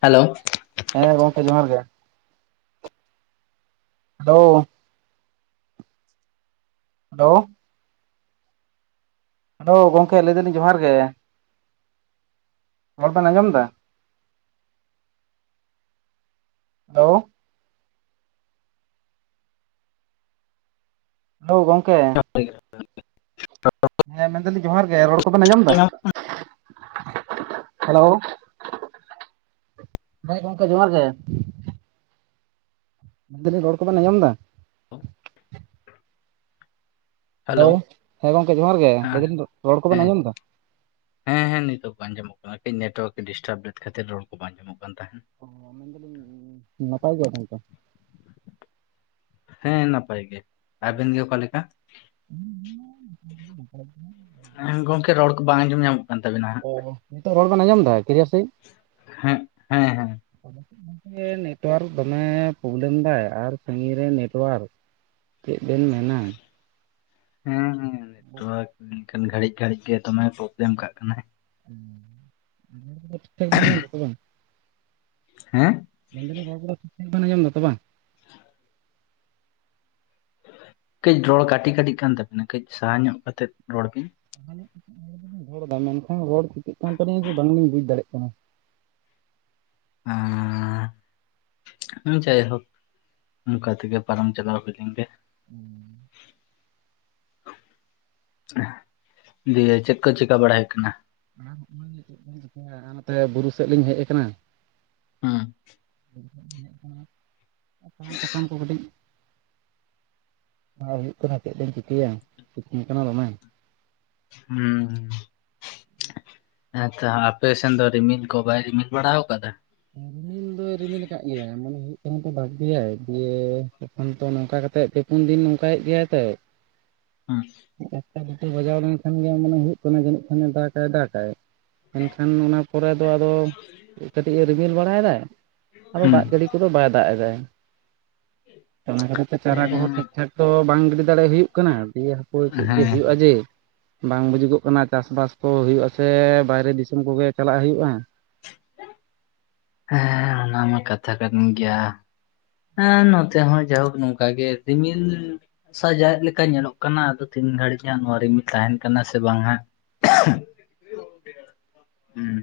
Hello ᱦᱮᱸ ᱜᱚᱝᱠᱮ ᱡᱚᱦᱟᱨ ᱜᱮ ᱦᱮᱞᱳ ᱦᱮᱞᱳ ᱦᱮᱞᱳ ᱜᱚᱝᱠᱮ ᱞᱟᱹᱭ ᱫᱟᱞᱤᱧ ᱡᱚᱦᱟᱨ ᱜᱮ ᱨᱚᱲ ᱵᱮᱱ ᱟᱸᱡᱚᱢ ᱮᱫᱟ ᱦᱮᱞᱳ ᱦᱮᱞᱳᱣ ᱜᱚᱝᱠᱮ [unintelligible] ᱦᱮᱸ ᱢᱮᱱ ᱫᱟᱞᱤᱧ ᱡᱚᱦᱟᱨ ᱜᱮ ᱨᱚᱲ ᱠᱚᱵᱮᱱ ᱟᱸᱡᱚᱢ ᱮᱫᱟ ᱦᱮᱞᱳ ᱦᱮᱸ ᱜᱚᱝᱠᱮ ᱡᱚᱦᱟᱨ ᱜᱮ ᱢᱮᱱ ᱫᱟᱞᱤᱧ ᱨᱚᱲ ᱠᱚᱵᱮᱱ ᱟᱸᱡᱚᱢᱫᱟ ᱦᱮᱞᱳ ᱦᱮᱸ ᱜᱚᱝᱠᱮ ᱡᱚᱦᱟᱨ ᱜᱮ ᱦᱮᱸ ᱞᱟᱹᱭᱮᱫᱤᱱ ᱨᱚᱲ ᱠᱚᱵᱮᱱ ᱦᱮᱸ ᱟᱸᱡᱚᱢ ᱫᱟ ᱦᱮᱸ ᱦᱮᱸ ᱱᱤᱛᱚᱜ ᱟᱸᱡᱚᱢᱚᱜ ᱠᱟᱱᱟ ᱠᱟᱹᱴᱤᱡ ᱱᱮᱴᱳᱣᱟᱨᱠᱮ ᱰᱤᱥᱴᱟᱵ ᱞᱮᱫ ᱠᱷᱟᱹᱛᱤᱨ ᱨᱚᱲ ᱠᱚ ᱵᱟᱝ ᱧᱟᱢᱚᱜ ᱠᱟᱱ ᱛᱟᱦᱮᱸᱫ ᱚ ᱢᱮᱱ ᱫᱟᱞᱤᱧ ᱱᱟᱯᱟᱭ ᱜᱮᱭᱟ ᱵᱮᱱ ᱛᱚ ᱦᱮᱸ ᱱᱟᱯᱟᱭ ᱜᱮ ᱟᱵᱮᱱ ᱜᱮ ᱚᱠᱟ ᱞᱮᱠᱟ ᱟᱞᱤᱧ ᱦᱚᱸ ᱱᱟᱯᱟᱭ ᱫᱚᱞᱤᱧ ᱱᱟᱯᱟᱭ ᱜᱮᱭᱟ ᱦᱮᱸ ᱜᱚᱝᱠᱮ ᱨᱚᱲ ᱠᱚ ᱵᱟᱝ ᱟᱸᱡᱚᱢ ᱧᱟᱢᱚᱜ ᱠᱟᱱ ᱛᱟᱵᱤᱱᱟ ᱚ ᱱᱤᱛᱚᱜ ᱨᱚᱲ ᱵᱚᱱ ᱟᱸᱡᱚᱢ ᱮᱫᱟ ᱠᱞᱤᱭᱟᱨ ᱥᱟᱸᱦᱤᱡ ᱦᱮᱸ ᱦᱮᱸ ᱦᱮᱸ ᱱᱤᱛᱳᱜ ᱜᱚᱝᱠᱮ ᱱᱮᱴᱣᱟᱨᱠ ᱫᱚᱢᱮ ᱯᱨᱚᱵᱞᱮᱢᱫᱟᱭ ᱟᱨ ᱥᱟᱺᱜᱤᱧ ᱨᱮ ᱱᱮᱴᱣᱟᱨᱠ ᱪᱮᱫ ᱵᱮᱱ ᱢᱮᱱᱟ ᱦᱮᱸ ᱦᱮᱸ ᱱᱮᱴᱣᱟᱨᱠᱟ ᱢᱮᱱᱠᱷᱟᱱ ᱜᱷᱟᱲᱤᱡ ᱜᱷᱲᱤᱡ ᱜᱮ ᱫᱚᱢᱮ ᱯᱨᱚᱵᱞᱮᱢ ᱠᱟᱜ ᱠᱟᱱᱟᱭ ᱦᱩᱸ ᱨᱚᱲ ᱠᱚᱫᱚ ᱴᱷᱤᱠ ᱴᱷᱟᱠ ᱵᱮᱱ ᱟᱡᱚᱢ ᱫᱟ ᱛᱚ ᱵᱟᱝ ᱦᱮᱸ ᱢᱮᱱᱫᱟᱞᱤᱧ ᱦᱚᱲ ᱠᱚᱫᱚ ᱴᱷᱤᱠ ᱴᱷᱟᱠ ᱵᱮᱱ ᱟᱸᱚᱢ ᱫᱟ ᱛᱚ ᱵᱟᱝ ᱠᱟᱹᱡ ᱨᱚᱲ ᱠᱟᱹᱴᱤ ᱠᱟᱹᱴᱤᱡ ᱠᱟᱱ ᱛᱟᱵᱤᱱᱟ ᱠᱟᱹᱡ ᱥᱟᱦᱟ ᱧᱚᱜ ᱠᱟᱛᱮᱫ ᱨᱚᱲ ᱵᱤᱱ ᱥᱟᱦᱟᱧᱚᱜ ᱠᱟᱛᱮ ᱜᱮᱞᱤᱧ ᱨᱚᱲ ᱮᱫᱟ ᱢᱮᱱᱠᱷᱟᱱ ᱨᱚᱲ ᱪᱤᱠᱟᱹᱜ ᱠᱟᱱ ᱛᱟᱞᱤᱧᱟ ᱡᱮ ᱵᱟᱝᱞᱤᱧ ᱵᱩᱡᱽ ᱫᱟᱲᱮᱭᱟᱜ ᱠᱟᱱᱟ ᱮᱸᱻ ᱦᱮ ᱡᱟᱭᱦᱳᱠ ᱚᱱᱠᱟ ᱛᱮᱜᱮ ᱯᱟᱨᱚᱢ ᱪᱟᱞᱟᱣ ᱦᱳᱭᱞᱮᱱ ᱜᱮ ᱦᱩᱸ ᱫᱤᱭᱮ ᱪᱮᱫ ᱠᱚ ᱪᱮᱠᱟ ᱵᱟᱲᱟ ᱦᱳᱭᱜ ᱠᱟᱱᱟ ᱟᱨ ᱱᱟᱜᱮ ᱪᱮᱫ ᱠᱚᱵᱮᱱ ᱪᱤᱠᱟᱹᱭᱟ ᱱᱟᱜᱼᱟ ᱱᱚᱛᱮ ᱵᱩᱨᱩ ᱥᱮᱫ ᱞᱤᱧ ᱦᱮᱡ ᱟᱠᱟᱱᱟ ᱦᱮᱸ ᱵᱩᱨᱩ ᱥᱮᱫ ᱞᱤᱧ ᱦᱮᱡ ᱥᱟᱦᱟᱱ ᱥᱟᱠᱟᱢ ᱠᱚ ᱠᱟᱹᱴᱤᱡ ᱟᱨ ᱦᱩᱭᱩᱜ ᱠᱟᱱᱟ ᱪᱮᱫ ᱵᱮᱱ ᱪᱤᱠᱟᱹᱭᱟ ᱥᱤᱛᱩᱝ ᱠᱟᱱᱟ ᱫᱚᱢᱮ ᱦᱩᱸᱦᱩ ᱦᱮᱸᱛᱚ ᱟᱯᱮ ᱥᱮᱱ ᱫᱚ ᱨᱤᱢᱤᱞ ᱠᱚ ᱵᱟᱭ ᱨᱤᱢᱤᱞ ᱵᱟᱲᱟ ᱟᱠᱟᱫᱟ ᱨᱤᱢᱤᱞ ᱯᱩᱨᱟᱹᱭ ᱨᱤᱢᱤᱞ ᱟᱠᱟᱫ ᱜᱮᱭᱟ ᱢᱚᱱᱮ ᱦᱩᱭᱩᱜ ᱠᱟᱱᱟ ᱛᱚ ᱵᱟᱲᱛᱤ ᱭᱟᱭ ᱡᱮ ᱚᱱᱛᱮ ᱱᱚᱝᱠᱟ ᱠᱟᱛᱮ ᱜᱮ ᱯᱩᱱ ᱫᱤᱱ ᱱᱚᱝᱠᱟᱭᱮᱫ ᱜᱮᱭᱟᱭ ᱛᱚ [unintelligible] ᱮᱠᱴᱟ ᱫᱩᱴᱟ ᱵᱟᱡᱟᱣ ᱞᱮᱱᱠᱷᱟᱱ ᱜᱮ ᱢᱟᱱᱮ ᱦᱩᱭᱩᱜ ᱠᱟᱱᱟ ᱡᱟᱹᱱᱤᱡ ᱠᱷᱟᱱᱮ ᱫᱟᱜᱟᱭ ᱫᱟᱜᱟᱭ ᱮᱱᱠᱷᱟᱱ ᱚᱱᱟ ᱯᱚᱨᱮ ᱫᱚ ᱟᱫᱚ ᱠᱟᱹᱴᱤᱡ ᱮ ᱨᱤᱢᱤᱞ ᱵᱟᱲᱟᱭᱮᱫᱟᱭ ᱟᱫᱚ ᱦᱩᱸ ᱫᱟᱜ ᱡᱟᱹᱲᱤ ᱠᱚᱫᱚ ᱵᱟᱭ ᱫᱟᱜ ᱮᱫᱟ ᱚᱱᱟ ᱠᱷᱟᱹᱛᱤᱨ ᱛᱮ ᱪᱟᱨᱟ ᱠᱚᱦᱚᱸ ᱦᱮᱸ ᱴᱷᱤᱠ ᱴᱷᱟᱠ ᱛᱚ ᱵᱟᱝ ᱜᱤᱰᱤ ᱫᱟᱲᱮ ᱦᱩᱭᱩᱜ ᱠᱟᱱᱟ ᱫᱤᱭᱮ ᱯᱚᱨ ᱪᱮᱫ ᱡᱮ ᱦᱮᱸ ᱦᱩᱭᱩᱜᱼᱟ ᱡᱮ ᱵᱟᱝ ᱵᱩᱡᱩᱜᱚᱜ ᱠᱟᱱᱟ ᱪᱟᱥ ᱵᱟᱥ ᱠᱚ ᱦᱩᱭᱩᱜᱼᱟ ᱥᱮ ᱵᱟᱭᱨᱮ ᱫᱤᱥᱚᱢ ᱠᱚᱜᱮ ᱪᱟᱞᱟᱜ ᱦᱩᱭᱩᱜᱼᱟ ᱦᱮᱸ ᱚᱱᱟ ᱢᱟ ᱠᱟᱛᱷᱟ ᱠᱟᱱ ᱜᱮᱭᱟ ᱦᱮᱸ ᱱᱚᱛᱮ ᱦᱚᱸ ᱡᱟᱭᱦᱳᱠ ᱱᱚᱝᱠᱟ ᱜᱮ ᱨᱤᱢᱤᱞ ᱥᱟᱡᱟᱣᱤᱡ ᱞᱮᱠᱟ ᱧᱮᱞᱚᱜ ᱠᱟᱱᱟ ᱟᱫᱚ ᱛᱤᱱ ᱜᱷᱟᱹᱲᱤᱡ ᱦᱟᱸᱜ ᱱᱚᱣᱟ ᱨᱤᱢᱤᱞ ᱛᱟᱦᱮᱱ ᱠᱟᱱᱟ ᱥᱮ ᱵᱟᱝ ᱦᱟᱜ ᱦᱩᱸ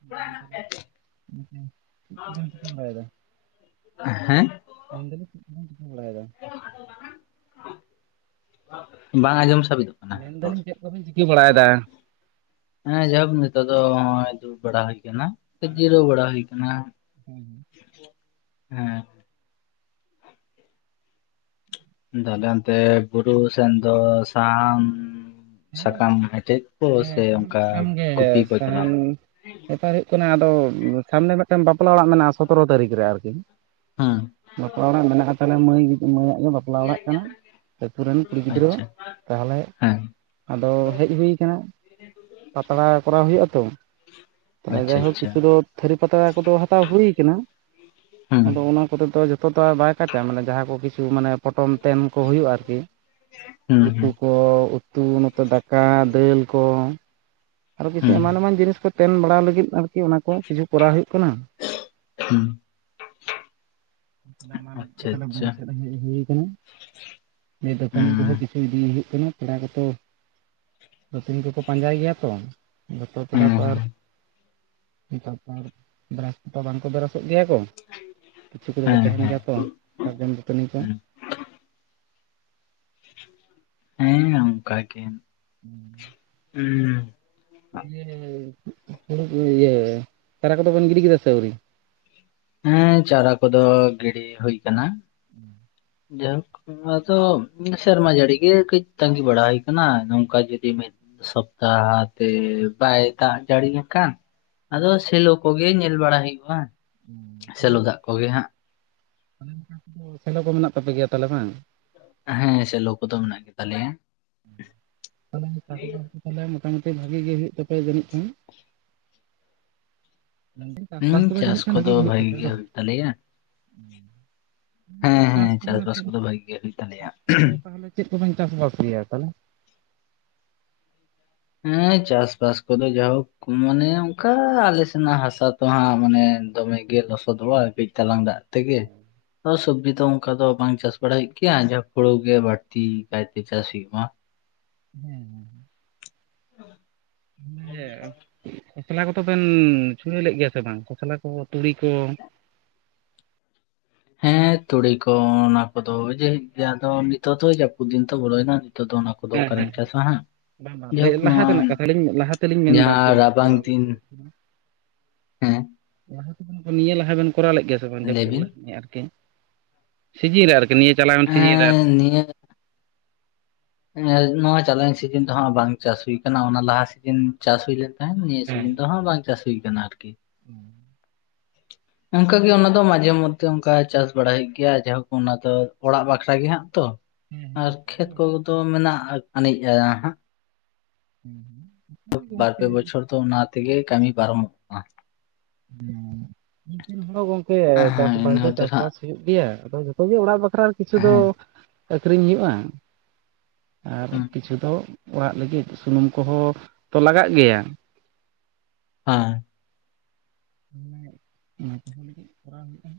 [inaudible] [unintelligible] ᱪᱮᱫ ᱠᱚ ᱮᱱ ᱪᱤᱠᱟᱹ ᱵᱟᱲᱟᱭ ᱫᱟ ᱦᱮᱸ ᱢᱮᱱ ᱫᱟᱞᱤᱧ ᱪᱮᱫ ᱠᱚᱵᱮᱱ ᱪᱤᱠᱟᱹ ᱵᱟᱲᱟᱭ ᱫᱟ [unintelligible] ᱵᱟᱝ ᱟᱸᱡᱚᱢ ᱥᱟᱵᱮ ᱢᱮᱱᱫᱟᱞᱤᱧ ᱪᱮᱫ ᱠᱚᱵᱮᱱ ᱪᱤᱠᱟᱹ ᱵᱟᱲᱟᱭᱮᱫᱟ ᱦᱮᱸ ᱡᱟᱭᱦᱳᱠ ᱱᱤᱛᱚᱜ ᱫᱚ ᱱᱚᱜᱚᱭ ᱫᱩᱲᱩᱵ ᱵᱟᱲᱟ ᱦᱩᱭ ᱠᱟᱱᱟ ᱡᱤᱨᱟᱹᱣ ᱵᱟᱲᱟ ᱦᱩᱭ ᱠᱟᱱᱟ ᱦᱮᱸ ᱦᱮᱸ ᱫᱚ ᱟᱞᱮ ᱚᱱᱛᱮ ᱵᱩᱨᱩ ᱥᱮᱱᱫᱚ ᱥᱟᱦᱟᱱ ᱥᱟᱠᱟᱢ ᱮᱴᱮᱫ ᱠᱚ ᱦᱮᱸ ᱥᱮ ᱥᱟᱦᱟᱱ ᱚᱱᱠᱟ ᱥᱟᱠᱟᱢ ᱜᱮ ᱜᱩᱯᱤ ᱠᱚ ᱪᱟᱞᱟᱣ ᱥᱟᱦᱟᱱ ᱦᱩᱭ ᱠᱟᱱᱟ ᱾ ᱵᱮᱯᱟᱨ ᱦᱩᱭᱩᱜ ᱠᱟᱱᱟ ᱟᱫᱚ ᱥᱟᱢᱱᱮ ᱢᱤᱫᱴᱟᱝ ᱵᱟᱯᱞᱟ ᱚᱲᱟᱜ ᱢᱮᱱᱟᱜᱼᱟ ᱥᱚᱛᱨᱚ ᱛᱟᱹᱨᱤᱠᱷ ᱨᱮ ᱟᱨᱠᱤ ᱦᱩᱸ ᱵᱟᱯᱞᱟ ᱚᱲᱟᱜ ᱢᱮᱱᱟᱜᱼᱟ ᱛᱟᱦᱚᱞᱮ ᱢᱟᱹᱭ ᱢᱟᱹᱭ ᱟᱜ ᱜᱮ ᱵᱟᱯᱞᱟ ᱵᱟᱯᱞᱟ ᱚᱲᱟᱜ ᱠᱟᱱᱟ ᱟᱹᱛᱩ ᱨᱮᱱ ᱠᱩᱲᱤ ᱜᱤᱫᱽᱨᱟᱹ ᱟᱜ ᱟᱪᱪᱷᱟ ᱛᱟᱦᱚᱞᱮ ᱦᱮᱸ ᱟᱫᱚ ᱦᱮᱡ ᱦᱩᱭ ᱠᱟᱱᱟ ᱯᱟᱛᱲᱟ ᱠᱚᱨᱟᱣ ᱦᱩᱭᱩᱜᱼᱟ ᱛᱚ ᱛᱟᱦᱚᱞᱮ ᱟᱪᱪᱷᱟ ᱡᱟᱭᱦᱳᱠ ᱟᱪᱪᱷᱟ ᱠᱤᱪᱷᱩ ᱫᱚ ᱛᱷᱟᱹᱨᱤ ᱯᱟᱛᱲᱟ ᱠᱚᱫᱚ ᱦᱟᱛᱟᱣ ᱦᱩᱭ ᱠᱟᱱᱟ ᱦᱩᱸ ᱟᱫᱚ ᱚᱱᱟ ᱠᱚᱛᱮ ᱛᱚ ᱡᱚᱛᱚ ᱛᱚ ᱵᱟᱭ [unintelligible] ᱢᱟᱱᱮ ᱡᱟᱦᱟᱸ ᱠᱚ ᱠᱤᱪᱷᱩ ᱢᱟᱱᱮ ᱯᱚᱴᱚᱢ ᱛᱮᱱ ᱠᱚ ᱦᱩᱭᱩᱜᱼᱟ ᱟᱨᱠᱤ ᱦᱩᱸ ᱩᱛᱩ ᱦᱩᱸ ᱠᱚ ᱩᱛᱩ ᱱᱚᱛᱮ ᱫᱟᱠᱟ ᱫᱟᱹᱞ ᱠᱚ ᱟᱨᱚ ᱠᱤᱪᱷᱩ ᱦᱩᱸ ᱮᱢᱟᱱ ᱮᱢᱟᱱ ᱡᱤᱱᱤᱥ ᱠᱚ ᱛᱮᱱ ᱵᱟᱲᱟ ᱞᱟᱹᱜᱤᱫ ᱟᱨᱠᱤ ᱚᱱᱟ ᱠᱚ ᱠᱤᱪᱷᱩ ᱠᱚᱨᱟᱣ ᱦᱩᱭᱩᱜ ᱠᱟᱱᱟ [unintelligible] ᱟᱨ ᱚᱱᱟ ᱞᱟᱹᱜᱤᱫ ᱜᱮ ᱟᱪᱪᱷᱟ ᱛᱟᱦᱞᱮ ᱟᱪᱪᱷᱟ ᱵᱩᱨᱩ ᱥᱮᱫ ᱦᱮᱡ ᱦᱩᱭ ᱠᱟᱱᱟ᱾ ᱫᱟᱹᱛᱟᱹᱱᱤ ᱦᱩᱸ ᱠᱚᱦᱚᱸ ᱠᱤᱪᱷᱩ ᱤᱫᱤ ᱦᱩᱭᱩᱜ ᱠᱟᱱᱟ ᱯᱮᱲᱟ ᱠᱚᱛᱚ ᱫᱟᱹᱛᱟᱹᱱᱤ ᱠᱚᱠᱚ ᱯᱟᱸᱡᱟᱭ ᱜᱮᱭᱟ ᱛᱚ ᱡᱚᱛᱚ ᱯᱮᱲᱟ ᱛᱚ ᱦᱩᱸ ᱟᱨ [unintelligible] ᱵᱮᱨᱟᱥ ᱛᱮᱛᱚ ᱵᱟᱝᱠᱚ ᱵᱮᱨᱟᱥᱚᱜ ᱜᱮᱭᱟ ᱠᱚ [inaudible] [unintelligible] ᱫᱚ ᱠᱚ ᱛᱟᱦᱮᱱ ᱦᱮᱸ ᱜᱮᱭᱟ ᱛᱚ ᱥᱟᱨᱡᱚᱢ ᱫᱟᱹᱛᱟᱹᱱᱤ ᱠᱚ ᱦᱮᱸ ᱦᱮᱸ ᱚᱱᱠᱟ ᱜᱮ [inaudible] ᱦᱩᱸᱻ ᱫᱤᱭᱮ ᱦᱩᱲᱩ ᱤᱭᱟᱹ ᱪᱟᱨᱟ ᱠᱚᱫᱚ ᱵᱮᱱ ᱜᱤᱰᱤ ᱠᱮᱫᱟ ᱥᱮ ᱟᱹᱣᱨᱤ? ᱦᱮᱸ ᱪᱟᱨᱟ ᱠᱚᱫᱚ ᱜᱤᱲᱤ ᱦᱩᱭ ᱠᱟᱱᱟ ᱾ [inaudible] ᱡᱟᱭ ᱦᱳᱠ ᱟᱫᱚ ᱥᱮᱨᱢᱟ ᱡᱟᱹᱲᱤ ᱜᱮ ᱠᱟᱹᱡ ᱛᱟᱸᱜᱤ ᱵᱟᱲᱟ ᱦᱩᱭ ᱠᱟᱱᱟ ᱱᱚᱝᱠᱟ ᱡᱩᱫᱤᱼᱼ ᱥᱚᱯᱛᱟ ᱛᱮ ᱵᱟᱭ ᱫᱟᱜ ᱡᱟᱹᱲᱤ ᱞᱮᱠᱷᱟᱱ ᱟᱫᱚ ᱥᱮᱞᱚ ᱠᱚᱜᱮ ᱧᱮᱞ ᱵᱟᱲᱟ ᱦᱩᱭᱩᱜ-ᱟ ᱥᱮᱞᱚ ᱫᱟᱜ ᱠᱚᱜᱮ ᱦᱟᱸᱜ ᱮ ᱥᱮᱞᱚ ᱠᱚ ᱢᱮᱱᱟᱜ ᱛᱟᱯᱮ ᱜᱮᱭᱟ ᱛᱟᱦᱚᱞᱮ ᱵᱟᱝ? ᱦᱮᱸ ᱥᱮᱞᱚ ᱠᱚᱫᱚ ᱢᱮᱱᱟᱜ ᱜᱮ ᱛᱟᱞᱮᱭᱟ ᱛᱟᱦᱞᱮ ᱢᱚᱴᱟᱢᱩᱴᱤ ᱵᱷᱟᱜᱤ ᱜᱮ ᱦᱩᱭᱩᱜ ᱛᱟᱯᱮᱭᱟ ᱡᱟᱹᱱᱤᱡ ᱠᱷᱟᱱ ᱦᱩᱸ ᱪᱟᱥᱵᱟᱥ ᱠᱚᱫᱚ ᱪᱟᱥ ᱡᱟᱹᱱᱤᱡ ᱠᱷᱟᱱ ᱵᱷᱟᱜᱤ ᱜᱮ ᱦᱩᱭᱩᱜ ᱛᱟᱯᱮᱭᱟ ᱵᱟᱝ ᱦᱩᱭᱩᱜ ᱛᱟᱞᱮᱭᱟ ᱦᱮᱸ ᱪᱟᱥ ᱦᱮᱸ ᱪᱟᱥᱵᱟᱥ ᱪᱮᱫ ᱠᱚᱫᱚ ᱵᱷᱟᱜᱤ ᱜᱮ ᱦᱩᱭᱩᱜ ᱛᱟᱞᱮᱭᱟ᱾ ᱪᱟᱥ ᱠᱚᱫᱚ ᱛᱟᱦᱚᱞᱮ ᱪᱮᱫ ᱠᱚᱵᱮᱱ ᱪᱟᱥᱵᱟᱥ ᱜᱮᱭᱟ ᱛᱟᱦᱚᱞᱮ? ᱦᱮᱸ ᱪᱟᱥᱵᱟᱥ ᱠᱚᱫᱚ ᱡᱟᱭᱦᱳᱠ ᱢᱟᱱᱮ ᱚᱱᱠᱟ ᱟᱞᱮ ᱥᱮᱱᱟᱜ ᱦᱟᱥᱟ ᱛᱚ ᱦᱟᱸᱜ ᱢᱟᱱᱮ ᱫᱚᱢᱮ ᱜᱮ ᱞᱚᱥᱚᱫᱚᱜ-ᱟ ᱠᱟᱹᱡ ᱪᱟᱞᱟᱝ ᱫᱟᱜ ᱛᱮᱜᱮ ᱥᱚᱵᱽᱡᱤ ᱫᱚ ᱚᱱᱠᱟ ᱫᱚ ᱵᱟᱝ ᱪᱟᱥ ᱵᱟᱲᱟᱭ ᱦᱩᱭᱩᱜ ᱜᱮᱭᱟ ᱡᱟ ᱦᱩᱲᱩ ᱜᱮ ᱵᱟᱹᱲᱛᱤ ᱠᱟᱭᱛᱮ ᱪᱟᱥ ᱦᱩᱭᱩᱜ ᱟ ᱦᱮᱸ ᱦᱮᱸ ᱮ ᱠᱷᱚᱥᱞᱟ ᱠᱚᱫᱚ ᱵᱮᱱ ᱪᱷᱩᱲᱟᱹᱣ ᱞᱮᱫ ᱜᱮᱭᱟ ᱥᱮ ᱵᱟᱝ ᱠᱷᱚᱥᱞᱟ ᱠᱚ ᱛᱩᱲᱤ ᱠᱚ? ᱦᱮᱸ ᱛᱩᱲᱤ ᱠᱚ ᱚᱱᱟ ᱠᱚᱫᱚ ᱜᱮᱭᱟᱫᱚ ᱱᱤᱛᱚᱜ ᱫᱚ ᱡᱟᱹᱯᱩᱫ ᱫᱤᱱ ᱫᱚ ᱵᱚᱞᱚᱭᱮᱱᱟ ᱱᱤᱛᱚᱜ ᱫᱚ ᱚᱱᱟ ᱠᱚ ᱠᱚᱫᱚ ᱦᱮᱸ ᱦᱮᱸ ᱚᱠᱟᱨᱮᱢ ᱪᱟᱥᱟ ᱦᱟᱜ ᱵᱟᱝ ᱵᱟᱝ ᱞᱟᱹᱭ ᱞᱟᱦᱟ ᱛᱮᱱᱟᱜ ᱠᱟᱛᱷᱟ ᱞᱤᱧ ᱞᱟᱦᱟ ᱛᱮᱞᱤᱧ ᱢᱮᱱᱫᱟ ᱟᱨᱠᱤ ᱡᱟᱦᱟᱸ ᱨᱟᱵᱟᱝ ᱠᱚᱨᱟᱣ [unintelligible] ᱫᱤᱱ ᱦᱮᱸ ᱞᱟᱦᱟ ᱛᱮᱫᱚ ᱱᱤᱭᱟᱹ ᱞᱟᱦᱟ ᱵᱮᱱ ᱠᱚᱨᱟᱣ ᱞᱮᱫ ᱜᱮᱭᱟ ᱥᱮᱵᱟᱝ ᱞᱟᱹᱭ ᱡᱟᱹᱯᱩᱫ ᱵᱤᱱ ᱞᱟᱦᱟ ᱜᱮ ᱟᱨᱠᱤ ᱥᱤᱡᱤᱱ ᱟᱨᱠᱤ ᱱᱤᱭᱟᱹ ᱪᱟᱞᱟᱣᱮᱱ ᱥᱤᱡᱤᱱ ᱨᱮ ᱮᱸ ᱟᱨᱠᱤ ᱱᱤᱭᱟᱹ ᱱᱚᱣᱟ ᱪᱟᱞᱟᱣᱮᱱ ᱥᱤᱡᱤᱱ ᱨᱮ ᱦᱟᱜ ᱵᱟᱝ ᱪᱟᱥ ᱦᱩᱭ ᱟᱠᱟᱱᱟ ᱚᱱᱟ ᱞᱟᱦᱟ ᱥᱤᱡᱤᱱ ᱪᱟᱥ ᱦᱩᱭ ᱞᱮᱱ ᱛᱟᱦᱮᱱ ᱱᱤᱭᱟᱹ ᱦᱮᱸ ᱥᱤᱡᱤᱱ ᱫᱚ ᱦᱟᱜ ᱵᱟᱝ ᱪᱟᱥ ᱦᱩᱭ ᱟᱠᱟᱱᱟ ᱟᱨᱠᱤ ᱦᱮᱸ ᱚᱱᱠᱟᱜᱮ ᱚᱱᱟ ᱫᱚ ᱢᱟᱡᱷᱮ ᱢᱚᱫᱽᱫᱷᱮ ᱚᱱᱠᱟ ᱪᱟᱥ ᱵᱟᱲᱟᱭ ᱦᱩᱭᱩᱜ ᱜᱮᱭᱟ ᱡᱟᱭᱦᱳᱠ ᱚᱱᱟ ᱫᱚ ᱚᱲᱟᱜ ᱵᱟᱠᱷᱨᱟ ᱜᱮ ᱦᱟᱜ ᱛᱚ ᱦᱮᱸ ᱟᱨ ᱱᱤᱛᱚᱜ ᱫᱚ ᱠᱷᱮᱛ ᱚᱲᱟᱜ ᱠᱚᱫᱚ ᱢᱮᱱᱟᱜ ᱟᱱᱤᱡᱼᱟ ᱦᱟᱸᱜ ᱦᱮᱸ ᱦᱩᱸ ᱵᱟᱨ ᱯᱮ ᱵᱚᱪᱷᱚᱨ ᱫᱚ ᱚᱱᱟ ᱛᱮᱜᱮ ᱠᱟᱹᱢᱤ ᱯᱟᱨᱚᱢᱚᱜ-ᱟ ᱦᱮᱸ [unintelligible] ᱦᱚᱲ ᱜᱚᱝᱠᱮ ᱦᱮᱸ ᱪᱟᱥᱵᱟᱥ ᱤᱱᱟᱹ ᱫᱚ ᱠᱷᱟᱹᱛᱤᱨ ᱦᱟᱸᱜ ᱪᱟᱥᱵᱟᱥ ᱦᱩᱭᱩᱜ ᱜᱮᱭᱟ ᱟᱫᱚ ᱡᱚᱛᱚ ᱜᱮ ᱚᱲᱟᱜ ᱵᱟᱠᱷᱨᱟ ᱵᱟᱠᱷᱨᱟ ᱠᱤᱪᱷᱩ ᱫᱚ ᱦᱮᱸ ᱟᱹᱠᱷᱨᱤᱧ ᱦᱩᱭᱩᱜ-ᱟ ᱟᱨ ᱠᱤᱪᱷᱩ ᱫᱚ ᱚᱲᱟᱜ ᱞᱟᱹᱜᱤᱫ ᱥᱩᱱᱩᱢ ᱠᱚᱦᱚᱸ ᱛᱚ ᱞᱟᱜᱟᱜ ᱜᱮᱭᱟ ᱦᱮ ᱢᱟᱱᱮ ᱚᱱᱟ ᱠᱚᱦᱚᱸ ᱞᱟᱹᱜᱤᱫ ᱠᱚᱨᱟᱣ ᱦᱩᱭᱩᱜ-ᱟ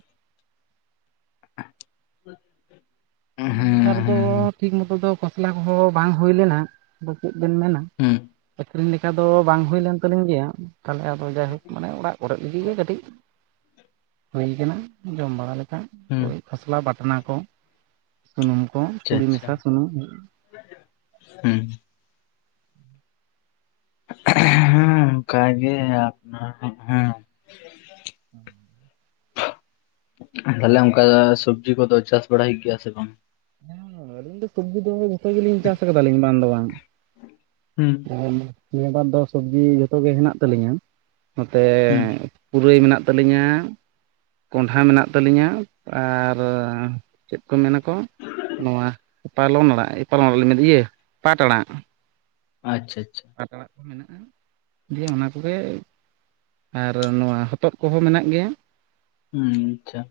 ᱦᱮᱸ ᱱᱤᱭᱟᱹ ᱵᱟᱨ ᱫᱚ ᱦᱮᱸ ᱴᱷᱤᱠ ᱢᱚᱛᱚ ᱫᱚ ᱠᱷᱚᱥᱞᱟ ᱠᱚᱦᱚᱸ ᱵᱟᱝ ᱦᱩᱭ ᱞᱮᱱᱟ ᱟᱫᱚ ᱪᱮᱫ ᱵᱮᱱ ᱢᱮᱱᱟ ᱦᱩᱸ ᱟᱹᱠᱷᱨᱤᱧ ᱞᱮᱠᱟ ᱫᱚ ᱵᱟᱝ ᱦᱩᱭ ᱞᱮᱱ ᱛᱟᱹᱞᱤᱧ ᱜᱮᱭᱟ ᱛᱟᱦᱚᱞᱮ ᱟᱫᱚ ᱡᱟᱭᱦᱳᱠ ᱢᱟᱱᱮ ᱚᱲᱟᱜ ᱚᱲᱟᱜ ᱞᱟᱹᱜᱤᱫ ᱜᱮ ᱠᱟᱹᱴᱤᱡ ᱦᱩᱭ ᱟᱠᱟᱱᱟ ᱡᱚᱢ ᱵᱟᱲᱟ ᱞᱮᱠᱟ ᱦᱩᱸ ᱠᱷᱚᱥᱞᱟ ᱵᱟᱴᱱᱟ ᱠᱚ ᱥᱩᱱᱩᱢ ᱠᱚ ᱛᱩᱲᱤ ᱢᱮᱥᱟ ᱥᱩᱱᱩᱢ ᱦᱩ ᱦᱮᱸ ᱱᱟᱯᱟᱭ ᱜᱮ ᱟᱯᱱᱟᱨ ᱦᱮᱜ-ᱦᱮᱸ ᱦᱮᱸ ᱛᱟᱦᱞᱮ ᱚᱱᱠᱟ ᱥᱚᱵᱽᱡᱤ ᱠᱚᱫᱚ ᱪᱟᱥ ᱵᱟᱲᱟ ᱜᱮᱭᱟ ᱥᱮ ᱵᱟᱝ ᱦᱮᱸ ᱟᱹᱞᱤᱧ ᱫᱚ ᱥᱚᱵᱽᱡᱤ ᱫᱚ ᱡᱷᱚᱛᱚ ᱜᱮᱞᱤᱧ ᱪᱟᱥ ᱠᱟᱫᱟᱞᱤᱧ ᱵᱟᱝ ᱫᱚ ᱵᱟᱝ ᱦᱩᱸ ᱱᱤᱭᱟᱹ ᱵᱟᱨ ᱫᱚ ᱥᱚᱵᱽᱡᱤ ᱡᱚᱛᱚ ᱜᱮ ᱦᱮᱱᱟᱜ ᱛᱟᱹᱞᱤᱧᱟ ᱱᱚᱛᱮ ᱦᱩᱸ ᱯᱩᱨᱟᱹᱭ ᱢᱮᱱᱟᱜ ᱛᱟᱹᱞᱤᱧᱟ ᱠᱚᱸᱰᱷᱟ ᱢᱮᱱᱟᱜ ᱛᱟᱹᱞᱤᱧᱟ ᱟᱨ ᱪᱮᱫ ᱠᱚ ᱢᱮᱱᱟᱠᱚ ᱱᱚᱣᱟ ᱯᱟᱞᱚᱝ ᱟᱲᱟᱜ ᱯᱟᱞᱚᱢ ᱟᱲᱟᱜ ᱞᱤᱧ ᱢᱮᱱᱮᱫᱟ ᱤᱭᱟᱹ ᱯᱟᱴ ᱟᱲᱟᱜ ᱟᱪᱪᱷᱟ ᱟᱪᱪᱷᱟ ᱯᱟᱴ ᱟᱲᱟᱜ ᱠᱚ ᱢᱮᱱᱟᱜ-ᱟ ᱫᱤᱭᱮ ᱚᱱᱟ ᱠᱚᱜᱮ ᱟᱨ ᱱᱚᱣᱟ ᱦᱚᱛᱚᱫ ᱠᱚᱦᱚᱸ ᱢᱮᱱᱟᱜ ᱜᱮᱭᱟ ᱦᱩᱸ ᱟᱪᱪᱷᱟ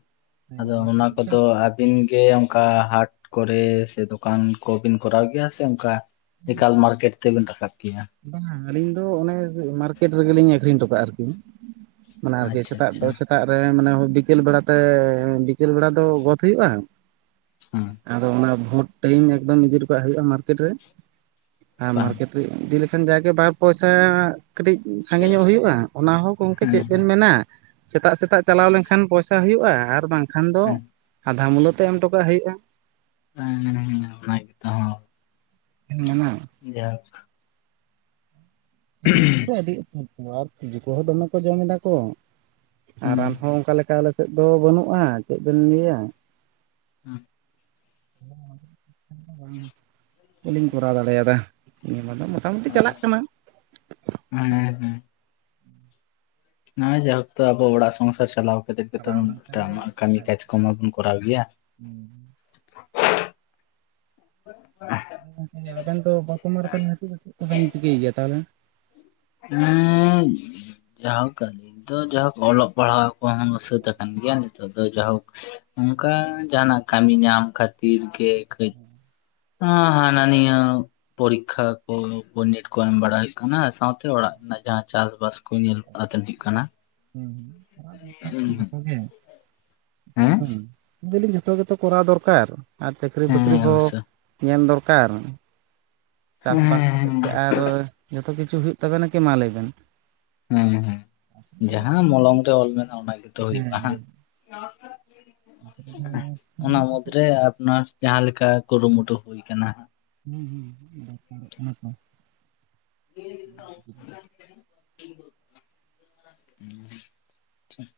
ᱦᱮᱸ ᱟᱫᱚ ᱠᱚᱜᱮ ᱚᱱᱟ ᱠᱚᱫᱚ ᱪᱟᱥ ᱟᱹᱵᱤᱱ ᱜᱮ ᱚᱱᱠᱟ ᱦᱟᱴ ᱠᱚᱨᱮ ᱥᱮ ᱫᱚᱠᱟᱱ ᱠᱚ ᱵᱤᱱ ᱠᱚᱨᱟᱣ ᱜᱮᱭᱟ ᱥᱮ ᱚᱱᱠᱟ ᱮᱠᱟᱞ ᱢᱟᱨᱠᱮᱴ ᱛᱮᱵᱤᱱ ᱨᱟᱠᱟᱵ ᱠᱮᱭᱟ ᱵᱟᱝ-ᱟ ᱟᱹᱞᱤᱧ ᱫᱚ ᱚᱱᱮ ᱢᱟᱨᱠᱮᱴ ᱨᱮᱜᱮᱞᱤᱧ ᱟᱹᱠᱷᱨᱤᱧ ᱦᱚᱴᱚ ᱠᱟᱜᱼᱟ ᱟᱨᱠᱤ ᱢᱟᱱᱮ ᱟᱨᱠᱤ ᱟᱪᱪᱷᱟ ᱥᱮᱛᱟᱜ ᱟᱪᱪᱷᱟ ᱫᱚ ᱥᱮᱛᱟᱜ ᱢᱟᱱᱮ ᱵᱤᱠᱮᱞ ᱵᱮᱲᱟ ᱛᱮ ᱵᱤᱠᱮᱞ ᱵᱮᱲᱟ ᱫᱚ ᱜᱚᱫ ᱦᱩᱭᱩᱜᱼᱟ ᱦᱮᱸ ᱟᱫᱚ ᱚᱱᱟ ᱵᱷᱳᱴ ᱴᱟᱭᱤᱢ ᱮᱠᱫᱚᱢ ᱤᱫᱤ ᱦᱚᱴᱚᱠᱟᱜ ᱦᱩᱭᱩᱜᱼᱟ ᱢᱟᱨᱠᱮᱴ ᱨᱮ ᱟᱨ ᱵᱟᱝ ᱢᱟᱨᱠᱮᱴ ᱨᱮ ᱮᱱᱠᱷᱟᱱ ᱡᱟᱜᱮ ᱵᱟᱨ ᱯᱚᱭᱥᱟ ᱠᱟᱹᱴᱤᱡ ᱥᱟᱸᱜᱮ ᱧᱚᱜ ᱦᱩᱭᱩᱜᱼᱟ ᱚᱱᱟ ᱦᱚᱸ ᱜᱚᱢᱠᱮ ᱪᱮᱫ ᱵᱮᱱ ᱦᱮᱸ ᱢᱮᱱᱟ ᱥᱮᱛᱟᱜ ᱥᱮᱛᱟᱜ ᱪᱟᱞᱟᱣ ᱞᱮᱱᱠᱷᱟᱱ ᱯᱚᱭᱥᱟ ᱦᱩᱭᱩᱜᱼᱟ ᱟᱨ ᱵᱟᱝᱠᱷᱟᱱ ᱫᱚ ᱦᱮᱸ ᱟᱫᱷᱟ ᱢᱩᱞᱟᱹ ᱛᱮ ᱮᱢ ᱦᱚᱴᱚᱠᱟᱜ ᱦᱩᱭᱩᱜᱼᱟ ᱦᱮᱸ ᱦᱮᱸ ᱚᱱᱟ ᱜᱮ ᱚ ᱢᱮᱱᱟ ᱡᱟᱠ ᱟᱹᱰᱤ ᱩᱛᱟᱹᱨ ᱨᱮ ᱟᱹᱰᱤ ᱩᱛᱟᱹᱨ ᱠᱚ ᱟᱨ ᱛᱤᱡᱩ ᱠᱚᱦᱚᱸ ᱫᱚᱢᱮ ᱠᱚ ᱡᱚᱢ ᱮᱫᱟ ᱠᱚ ᱟᱨ ᱦᱩᱸ ᱨᱟᱱ ᱦᱚᱸ ᱚᱱᱠᱟ ᱞᱮᱠᱟ ᱟᱞᱮ ᱥᱮᱫ ᱫᱚ ᱵᱟᱹᱱᱩᱜᱼᱟ ᱪᱮᱫ ᱵᱮᱱ ᱞᱟᱹᱭᱟ ᱦᱮᱸ ᱦᱮ ᱵᱟᱹᱞᱤᱧ ᱠᱚᱨᱟᱣ ᱫᱟᱲᱮᱭᱟᱫᱟ ᱱᱚᱭᱟᱹ ᱫᱚ ᱢᱳᱴᱟᱢᱩᱴᱤ ᱪᱟᱞᱟᱜ ᱠᱟᱱᱟ ᱦᱮᱸ ᱛᱚ ᱱᱚᱜ-ᱚᱭ ᱡᱟᱭ ᱦᱳᱠ ᱛᱳ ᱟᱵᱚ ᱚᱲᱟᱜ ᱥᱚᱝᱥᱟᱨ ᱪᱟᱞᱟᱣ ᱠᱟᱛᱮ ᱜᱮ ᱛᱚ ᱪᱟᱞᱟᱣ ᱞᱮᱱᱠᱷᱟᱱ ᱠᱟᱹᱢᱤ ᱠᱟᱡᱽ ᱠᱚ ᱢᱟᱵᱚᱱ ᱠᱚᱨᱟᱣ ᱜᱮᱭᱟ ᱦᱮᱸ [inaudible] ᱟᱵᱮᱱ ᱫᱚ ᱵᱚᱨᱛᱚᱢᱟᱱ ᱨᱮ ᱛᱟᱦᱞᱮ ᱪᱮᱫ ᱠᱚᱵᱮᱱ ᱪᱤᱠᱟᱹᱭ ᱜᱮᱭᱟ ᱛᱟᱦᱚᱞᱮ ᱦᱮᱸ ᱡᱟᱭᱦᱳᱠ ᱟᱨᱠᱤ ᱱᱤᱛᱚᱜ ᱡᱟᱦᱳᱠ ᱚᱞᱚᱜ ᱯᱟᱲᱦᱟᱣ ᱠᱚᱦᱚᱸ ᱥᱟᱹᱛ ᱟᱠᱟᱱ ᱜᱮᱭᱟ ᱱᱤᱛᱚᱜ ᱫᱚ ᱡᱟᱭᱦᱳᱠ ᱚᱱᱠᱟ ᱡᱟᱦᱟᱱᱟᱜ ᱠᱟᱹᱢᱤ ᱧᱟᱢ ᱠᱷᱟᱹᱛᱤᱨ ᱜᱮ ᱠᱟᱹᱡ ᱦᱮᱸ ᱦᱟᱱᱟ ᱱᱤᱭᱟᱹ ᱯᱚᱨᱤᱠᱠᱷᱟ ᱠᱚ ᱵᱤᱱᱮᱴ ᱠᱚ ᱮᱢ ᱵᱟᱲᱟ ᱦᱩᱭᱩᱜ ᱠᱟᱱᱟ ᱥᱟᱶᱛᱮ ᱚᱲᱟᱜ ᱨᱮᱱᱟᱜ ᱡᱟᱦᱟᱸ ᱪᱟᱥ ᱵᱟᱥ ᱠᱚ ᱧᱮᱞ ᱠᱟᱛᱮᱫ ᱦᱩᱭᱩᱜ ᱠᱟᱱᱟ ᱦᱮᱸ ᱦᱮᱸ ᱪᱟᱜ ᱫᱚᱨᱠᱟᱨ ᱫᱚ ᱡᱚᱛᱚᱜ ᱜᱮ [inaudible] ᱦᱮᱸ ᱞᱮᱭ ᱫᱟᱞᱤᱧ ᱡᱷᱚᱛᱚ ᱜᱮᱛᱚ ᱠᱚᱨᱟᱣ ᱫᱚᱨᱠᱟᱨ ᱟᱨ ᱪᱟᱹᱠᱨᱤ ᱦᱮᱸ ᱵᱟᱹᱠᱨᱤ ᱦᱚᱸ ᱚᱵᱚᱥᱥᱳᱭ ᱧᱮᱞ ᱫᱚᱨᱠᱟᱨ ᱪᱟᱥᱼᱵᱟᱥ ᱦᱮᱸ ᱠᱟᱛᱮᱫ ᱜᱮ ᱟᱨ ᱡᱚᱛᱚ ᱠᱤᱪᱷᱩ ᱦᱩᱭᱩᱜ ᱛᱟᱵᱮᱱᱟ ᱠᱤ ᱢᱟ ᱞᱟᱹᱭ ᱵᱮᱱ ᱦᱮᱸ ᱦᱮᱸ ᱡᱟᱦᱟᱸ ᱢᱚᱞᱚᱝ ᱨᱮ ᱚᱞ ᱢᱮᱱᱟᱜᱼᱟ ᱚᱱᱟ ᱜᱮᱛᱚ ᱦᱩᱭᱩᱜᱼᱟ ᱚᱱᱟ ᱢᱩᱫᱽᱨᱮ ᱟᱯᱱᱟᱨ ᱡᱟᱦᱟᱸ ᱞᱮᱠᱟ ᱠᱩᱨᱩᱢᱩᱴᱩ ᱦᱩᱭ ᱟᱠᱟᱱᱟ ᱦᱩᱸ ᱦᱩᱸ [inaudible] ᱴᱷᱤᱠ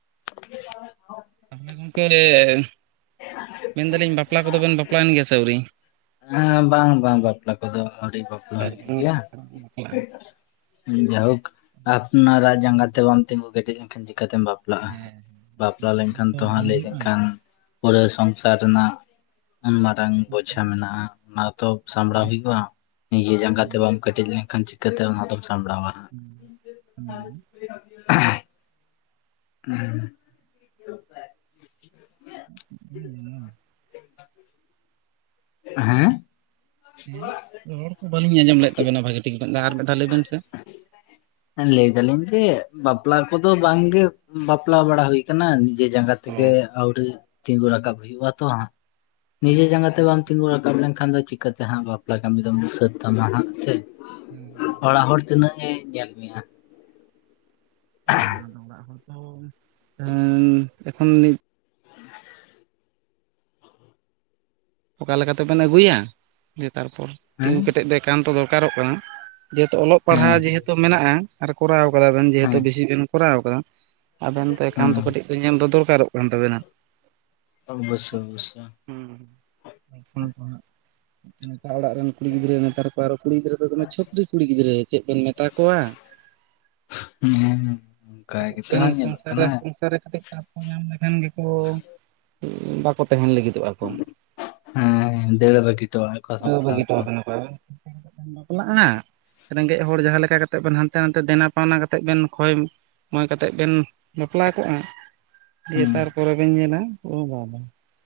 ᱛᱟᱦᱚᱞᱮ ᱜᱚᱝᱠᱮ ᱢᱮᱱ ᱮᱫᱟᱞᱤᱧ ᱵᱟᱯᱞᱟ ᱠᱚᱫᱚ ᱵᱮᱱ ᱵᱟᱯᱞᱟᱭᱮᱱ ᱜᱮᱭᱟ ᱥᱮ ᱟᱣᱨᱤ ᱦᱮᱸ ᱵᱟᱝ ᱵᱟᱝ ᱵᱟᱯᱞᱟ ᱠᱚᱫᱚ ᱟᱹᱶᱨᱤ ᱵᱟᱯᱞᱟ ᱦᱩᱭᱩᱜ ᱜᱮᱭᱟ ᱵᱟᱯᱞᱟᱜᱼᱟ ᱡᱟᱭᱦᱳᱠ ᱟᱯᱱᱟᱨᱟᱜ ᱡᱟᱸᱜᱟ ᱛᱮ ᱵᱟᱢ ᱛᱤᱸᱜᱩ ᱠᱮᱴᱮᱡ ᱞᱮᱱ ᱠᱷᱟᱱ ᱪᱤᱠᱟᱹᱛᱮᱢ ᱵᱟᱯᱞᱟᱜ-ᱟ ᱦᱮᱸ ᱵᱟᱯᱞᱟᱼᱟ ᱵᱟᱯᱞᱟ ᱠᱟᱛᱮᱫ ᱞᱮᱱᱠᱷᱟᱱ ᱦᱚᱸᱛᱚ ᱛᱚ ᱦᱟᱸᱜ ᱵᱟᱝ ᱞᱟᱹᱭ ᱦᱩᱭᱩᱜᱼᱟ ᱞᱮᱱᱠᱷᱟᱱ ᱯᱩᱨᱟᱹ ᱥᱚᱝᱥᱟᱨ ᱨᱮᱱᱟᱜ ᱩᱱ ᱢᱟᱨᱟᱝ ᱵᱳᱪᱷᱟ ᱢᱮᱱᱟᱜᱼᱟ ᱚᱱᱟ ᱛᱚ ᱥᱟᱢᱲᱟᱣ ᱦᱩᱭᱩᱜᱼᱟ ᱱᱤᱡᱮ ᱡᱟᱸᱜᱟ ᱛᱮ ᱵᱟᱢ ᱠᱮᱹᱴᱮᱡ ᱦᱩᱸ ᱞᱮᱱ ᱠᱷᱟᱱ ᱪᱤᱠᱟᱹ ᱛᱮ ᱚᱱᱟ ᱫᱚᱢ ᱥᱟᱢᱲᱟᱣᱟ ᱦᱮᱸ ᱦᱮᱸ [unintelligible] ᱦᱮᱸ ᱦᱩᱸ ᱦᱩᱸ ᱦᱮᱸ ᱦᱮᱸ ᱨᱚᱲ ᱵᱟᱹᱞᱤᱧ ᱟᱸᱡᱢ ᱞᱮᱫ ᱛᱟᱵᱮᱱᱟ ᱵᱷᱟᱹᱜᱤ ᱴᱷᱤᱠ ᱵᱮᱱ ᱟᱨ ᱢᱤᱫ ᱫᱷᱟᱣ ᱞᱟᱹᱭᱵᱮᱱ ᱥᱮ ᱞᱟᱹᱭ ᱫᱟᱞᱤᱧ ᱡᱮ ᱵᱟᱯᱞᱟ ᱠᱚᱫᱚ ᱵᱟᱝᱜᱮ᱾ ᱵᱟᱯᱞᱟ ᱵᱟᱲᱟ ᱦᱩᱭ ᱼᱼ ᱠᱟᱱᱟ ᱱᱤᱡᱮ ᱡᱟᱸᱜᱟ ᱚ ᱛᱮᱜᱮ ᱟᱹᱣᱨᱤ ᱛᱤᱸᱜᱩ ᱨᱟᱠᱟᱵ ᱦᱩᱭᱩᱜᱼᱟ ᱛᱚ ᱦᱟᱸᱜ। ᱱᱤᱡᱮ ᱡᱟᱸᱜᱟ ᱛᱮ ᱵᱟᱢ ᱛᱤᱸᱜᱩ ᱨᱟᱠᱟᱵ ᱞᱮᱱᱠᱷᱟᱱ ᱫᱚ ᱪᱤᱠᱠᱟᱛᱮ ᱦᱟᱸᱜ ᱵᱟᱯᱞᱟ ᱠᱟᱹᱢᱤ ᱫᱚᱢ ᱥᱟᱹᱛ ᱛᱟᱢᱟ ᱦᱟᱸᱜ ᱥᱮ। ᱦᱩᱸ ᱦᱩᱸ ᱚᱲᱟᱜ ᱦᱚᱲ ᱛᱤᱱᱟᱹᱜ ᱮ ᱧᱮᱞ ᱢᱮᱭᱟ। ᱵᱟᱝ ᱟᱫᱚ ᱚᱲᱟᱜ ᱦᱚᱲ ᱛᱚ ᱮᱸᱻ ᱮᱠᱷᱚᱱ ᱼᱼ ᱚᱠᱟ ᱛᱮᱵᱮᱱ ᱟᱹᱜᱩᱭᱟ ᱫᱤᱭᱮ ᱛᱟᱨᱯᱚᱨ ᱦᱮᱸ ᱛᱤᱸᱜᱩ ᱠᱮᱴᱮᱡ ᱵᱮᱱ [inaudible] ᱮᱠᱟᱱᱛᱚ ᱫᱚᱨᱠᱟᱨᱚᱜ ᱠᱟᱱᱟ ᱡᱮᱦᱮᱛᱩ ᱚᱞᱚᱜ ᱦᱮᱸ ᱯᱟᱲᱦᱟᱣ ᱡᱮᱦᱮᱛᱩ ᱢᱮᱱᱟᱜᱼᱟ᱾ ᱟᱨ ᱠᱚᱨᱟᱣ ᱟᱠᱟᱫᱟ ᱵᱮᱱ ᱡᱮᱦᱮᱛᱩ ᱦᱮᱸ ᱵᱮᱥᱤ ᱵᱮᱱ ᱠᱚᱨᱟᱣ ᱟᱠᱟᱫᱟ᱾ ᱟᱵᱮᱱ ᱛᱚ ᱮᱠᱟᱱᱛᱚ ᱦᱮᱸ ᱠᱟᱹᱴᱤᱡ ᱼᱼ ᱟ [inaudible] ᱧᱮᱞ ᱫᱚ ᱫᱚᱨᱠᱟᱨᱚᱜ ᱠᱟᱱ ᱛᱟᱵᱮᱱᱟ। ᱚᱵᱚᱥᱥᱳ ᱚᱵᱚᱥᱥᱳ ᱦᱩᱸᱸ ᱥ ᱯᱷᱳᱱ ᱠᱚ ᱦᱟᱸᱜ ᱱᱮᱛᱟᱨ ᱚᱲᱟᱜ ᱨᱮᱱ ᱼᱼ ᱠᱩᱲᱤ ᱜᱤᱫᱽᱨᱟᱹ ᱱᱮᱛᱟᱨ ᱠᱚ ᱟᱨᱚ ᱠᱩᱲᱤ ᱜᱤᱫᱽᱨᱟᱹ ᱫᱚᱢᱮ ᱪᱷᱟᱹᱯᱨᱤ ᱠᱩᱤ ᱜᱤᱫᱽᱨᱟᱹ ᱪᱮᱫ ᱵᱚᱱ ᱢᱮᱛᱟ ᱠᱚᱣᱟ। ᱦᱮᱸ ᱦᱮᱸ ᱦᱮᱸ ᱚᱱᱠᱟ ᱠᱟᱹᱴᱤᱡ ᱜᱮᱛᱚ ᱵᱮᱱ ᱦᱟᱸᱜ ᱧᱮᱞᱚᱜ ᱥᱚᱝᱥᱟᱨ ᱨᱮ ᱠᱟᱱᱟ। ᱥᱚᱝᱥᱟᱨ ᱨᱮ ᱠᱟᱹᱴᱤᱡ ᱠᱟᱯ ᱠᱚ ᱧᱟᱢ ᱞᱮᱠᱷᱟᱱ ᱜᱮᱠᱚ ᱵᱟᱠᱚ ᱛᱟᱦᱮᱱ ᱞᱟᱹᱜᱤᱫ। [inaudible] ᱦᱮᱸ ᱫᱟᱹᱲ ᱵᱟᱹᱜᱤ ᱛᱚ ᱟᱠᱚ ᱫᱟᱹᱲ ᱥᱚᱝᱥᱟᱨ ᱵᱟᱹᱜᱤ ᱦᱚᱴᱚ ᱠᱚ ᱟᱵᱤᱱᱟᱠᱚ ᱟᱵᱤᱱ? [inaudible] ᱵᱟᱯᱞᱟᱜᱼᱟ ᱨᱮᱸᱜᱮᱡ ᱦᱚᱲ ᱡᱟᱦᱟᱸ ᱞᱮᱠᱟ ᱠᱟᱛᱮ ᱵᱮᱱ ᱦᱟᱱᱛᱮ ᱱᱟᱛᱮ ᱫᱮᱱᱟ ᱯᱟᱣᱱᱟ ᱠᱟᱛᱮᱫ ᱵᱮᱱ ᱠᱷᱚᱭ ᱼᱼ ᱠᱚᱭ ᱠᱟᱛᱮᱫ ᱵᱤᱱ ᱵᱟᱯᱞᱟ ᱠᱚᱜᱼᱟ ᱫᱤᱭᱮ ᱦᱮᱸ ᱛᱟᱨ ᱼᱼ ᱯᱚᱨᱮ ᱯᱚᱨᱮ ᱵᱤᱱ ᱧᱮᱞᱟ ᱳ ᱵᱟᱵᱟ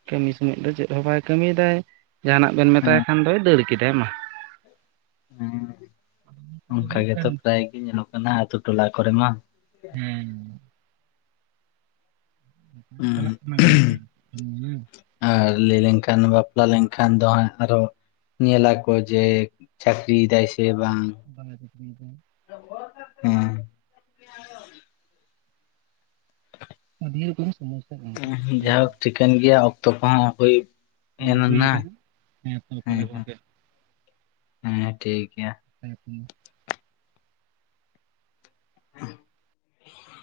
ᱠᱟᱹᱢᱤ ᱥᱚᱢᱚᱭ ᱫᱚ ᱪᱮᱫ ᱦᱚᱸ ᱵᱟᱭ ᱠᱟᱹᱢᱤᱭᱮᱫᱟᱭ। ᱡᱟᱦᱟᱱᱟᱜ ᱵᱮᱱ ᱢᱮᱛᱟᱭ ᱦᱮᱸ ᱠᱷᱟᱱ ᱫᱚᱭ ᱫᱟᱹᱲ ᱠᱮᱫᱟᱭ ᱢᱟ। ᱦᱮᱸ ᱚᱱᱠᱟ ᱦᱩᱭᱩᱜ ᱠᱟᱱ ᱜᱮᱛᱚ ᱯᱨᱟᱭ ᱜᱮ ᱧᱮᱞᱚᱜ ᱠᱟᱱᱟ ᱟᱛᱳ ᱴᱚᱞᱟ ᱠᱚᱨᱮ ᱢᱟ। ᱦᱮᱸ ᱪᱟᱞᱟᱜ ᱠᱟᱱᱟ ᱵᱤᱱ ᱥᱮ ᱵᱟᱝᱟ [inaudible] ᱧᱮᱧᱮᱞ? ᱟᱨ ᱞᱟᱹᱭ ᱞᱮᱱᱠᱷᱟᱱ ᱵᱟᱯᱞᱟ ᱞᱮᱱᱠᱷᱟᱱ ᱫᱚ ᱦᱟᱸᱜ ᱟᱨᱦᱚᱸ ᱼᱼ ᱧᱮᱞᱟᱠᱚ ᱡᱮ ᱪᱟᱹᱠᱨᱤᱭ ᱮᱫᱟᱭ ᱥᱮ ᱵᱟᱝ। ᱼ ᱦᱮᱸ ᱟᱫᱮ ᱠᱚ ᱦᱚᱸ ᱥᱚᱢᱚᱥᱥᱟ। ᱜᱚᱝᱠᱮ ᱪᱮᱫ ᱵᱮᱱ ᱢᱮᱱᱟ ᱡᱟᱭᱦᱳᱠ ᱴᱷᱤᱠᱟᱹᱱ ᱜᱮᱭᱟ ᱚᱠᱛᱚ ᱠᱚ ᱦᱟᱸᱜ ᱦᱩᱭ ᱼᱼ ᱦᱮᱸ ᱮᱱᱟ ᱦᱩᱭ ᱱᱷᱟᱜ ᱠᱟᱱᱟ ᱛᱚ ᱦᱮᱸ ᱛᱟᱦᱚᱞᱮ ᱜᱚᱝᱠᱮ ᱦᱮᱸ ᱴᱷᱤᱠ ᱜᱮᱭᱟ᱾ [inaudible] ᱦᱮᱸ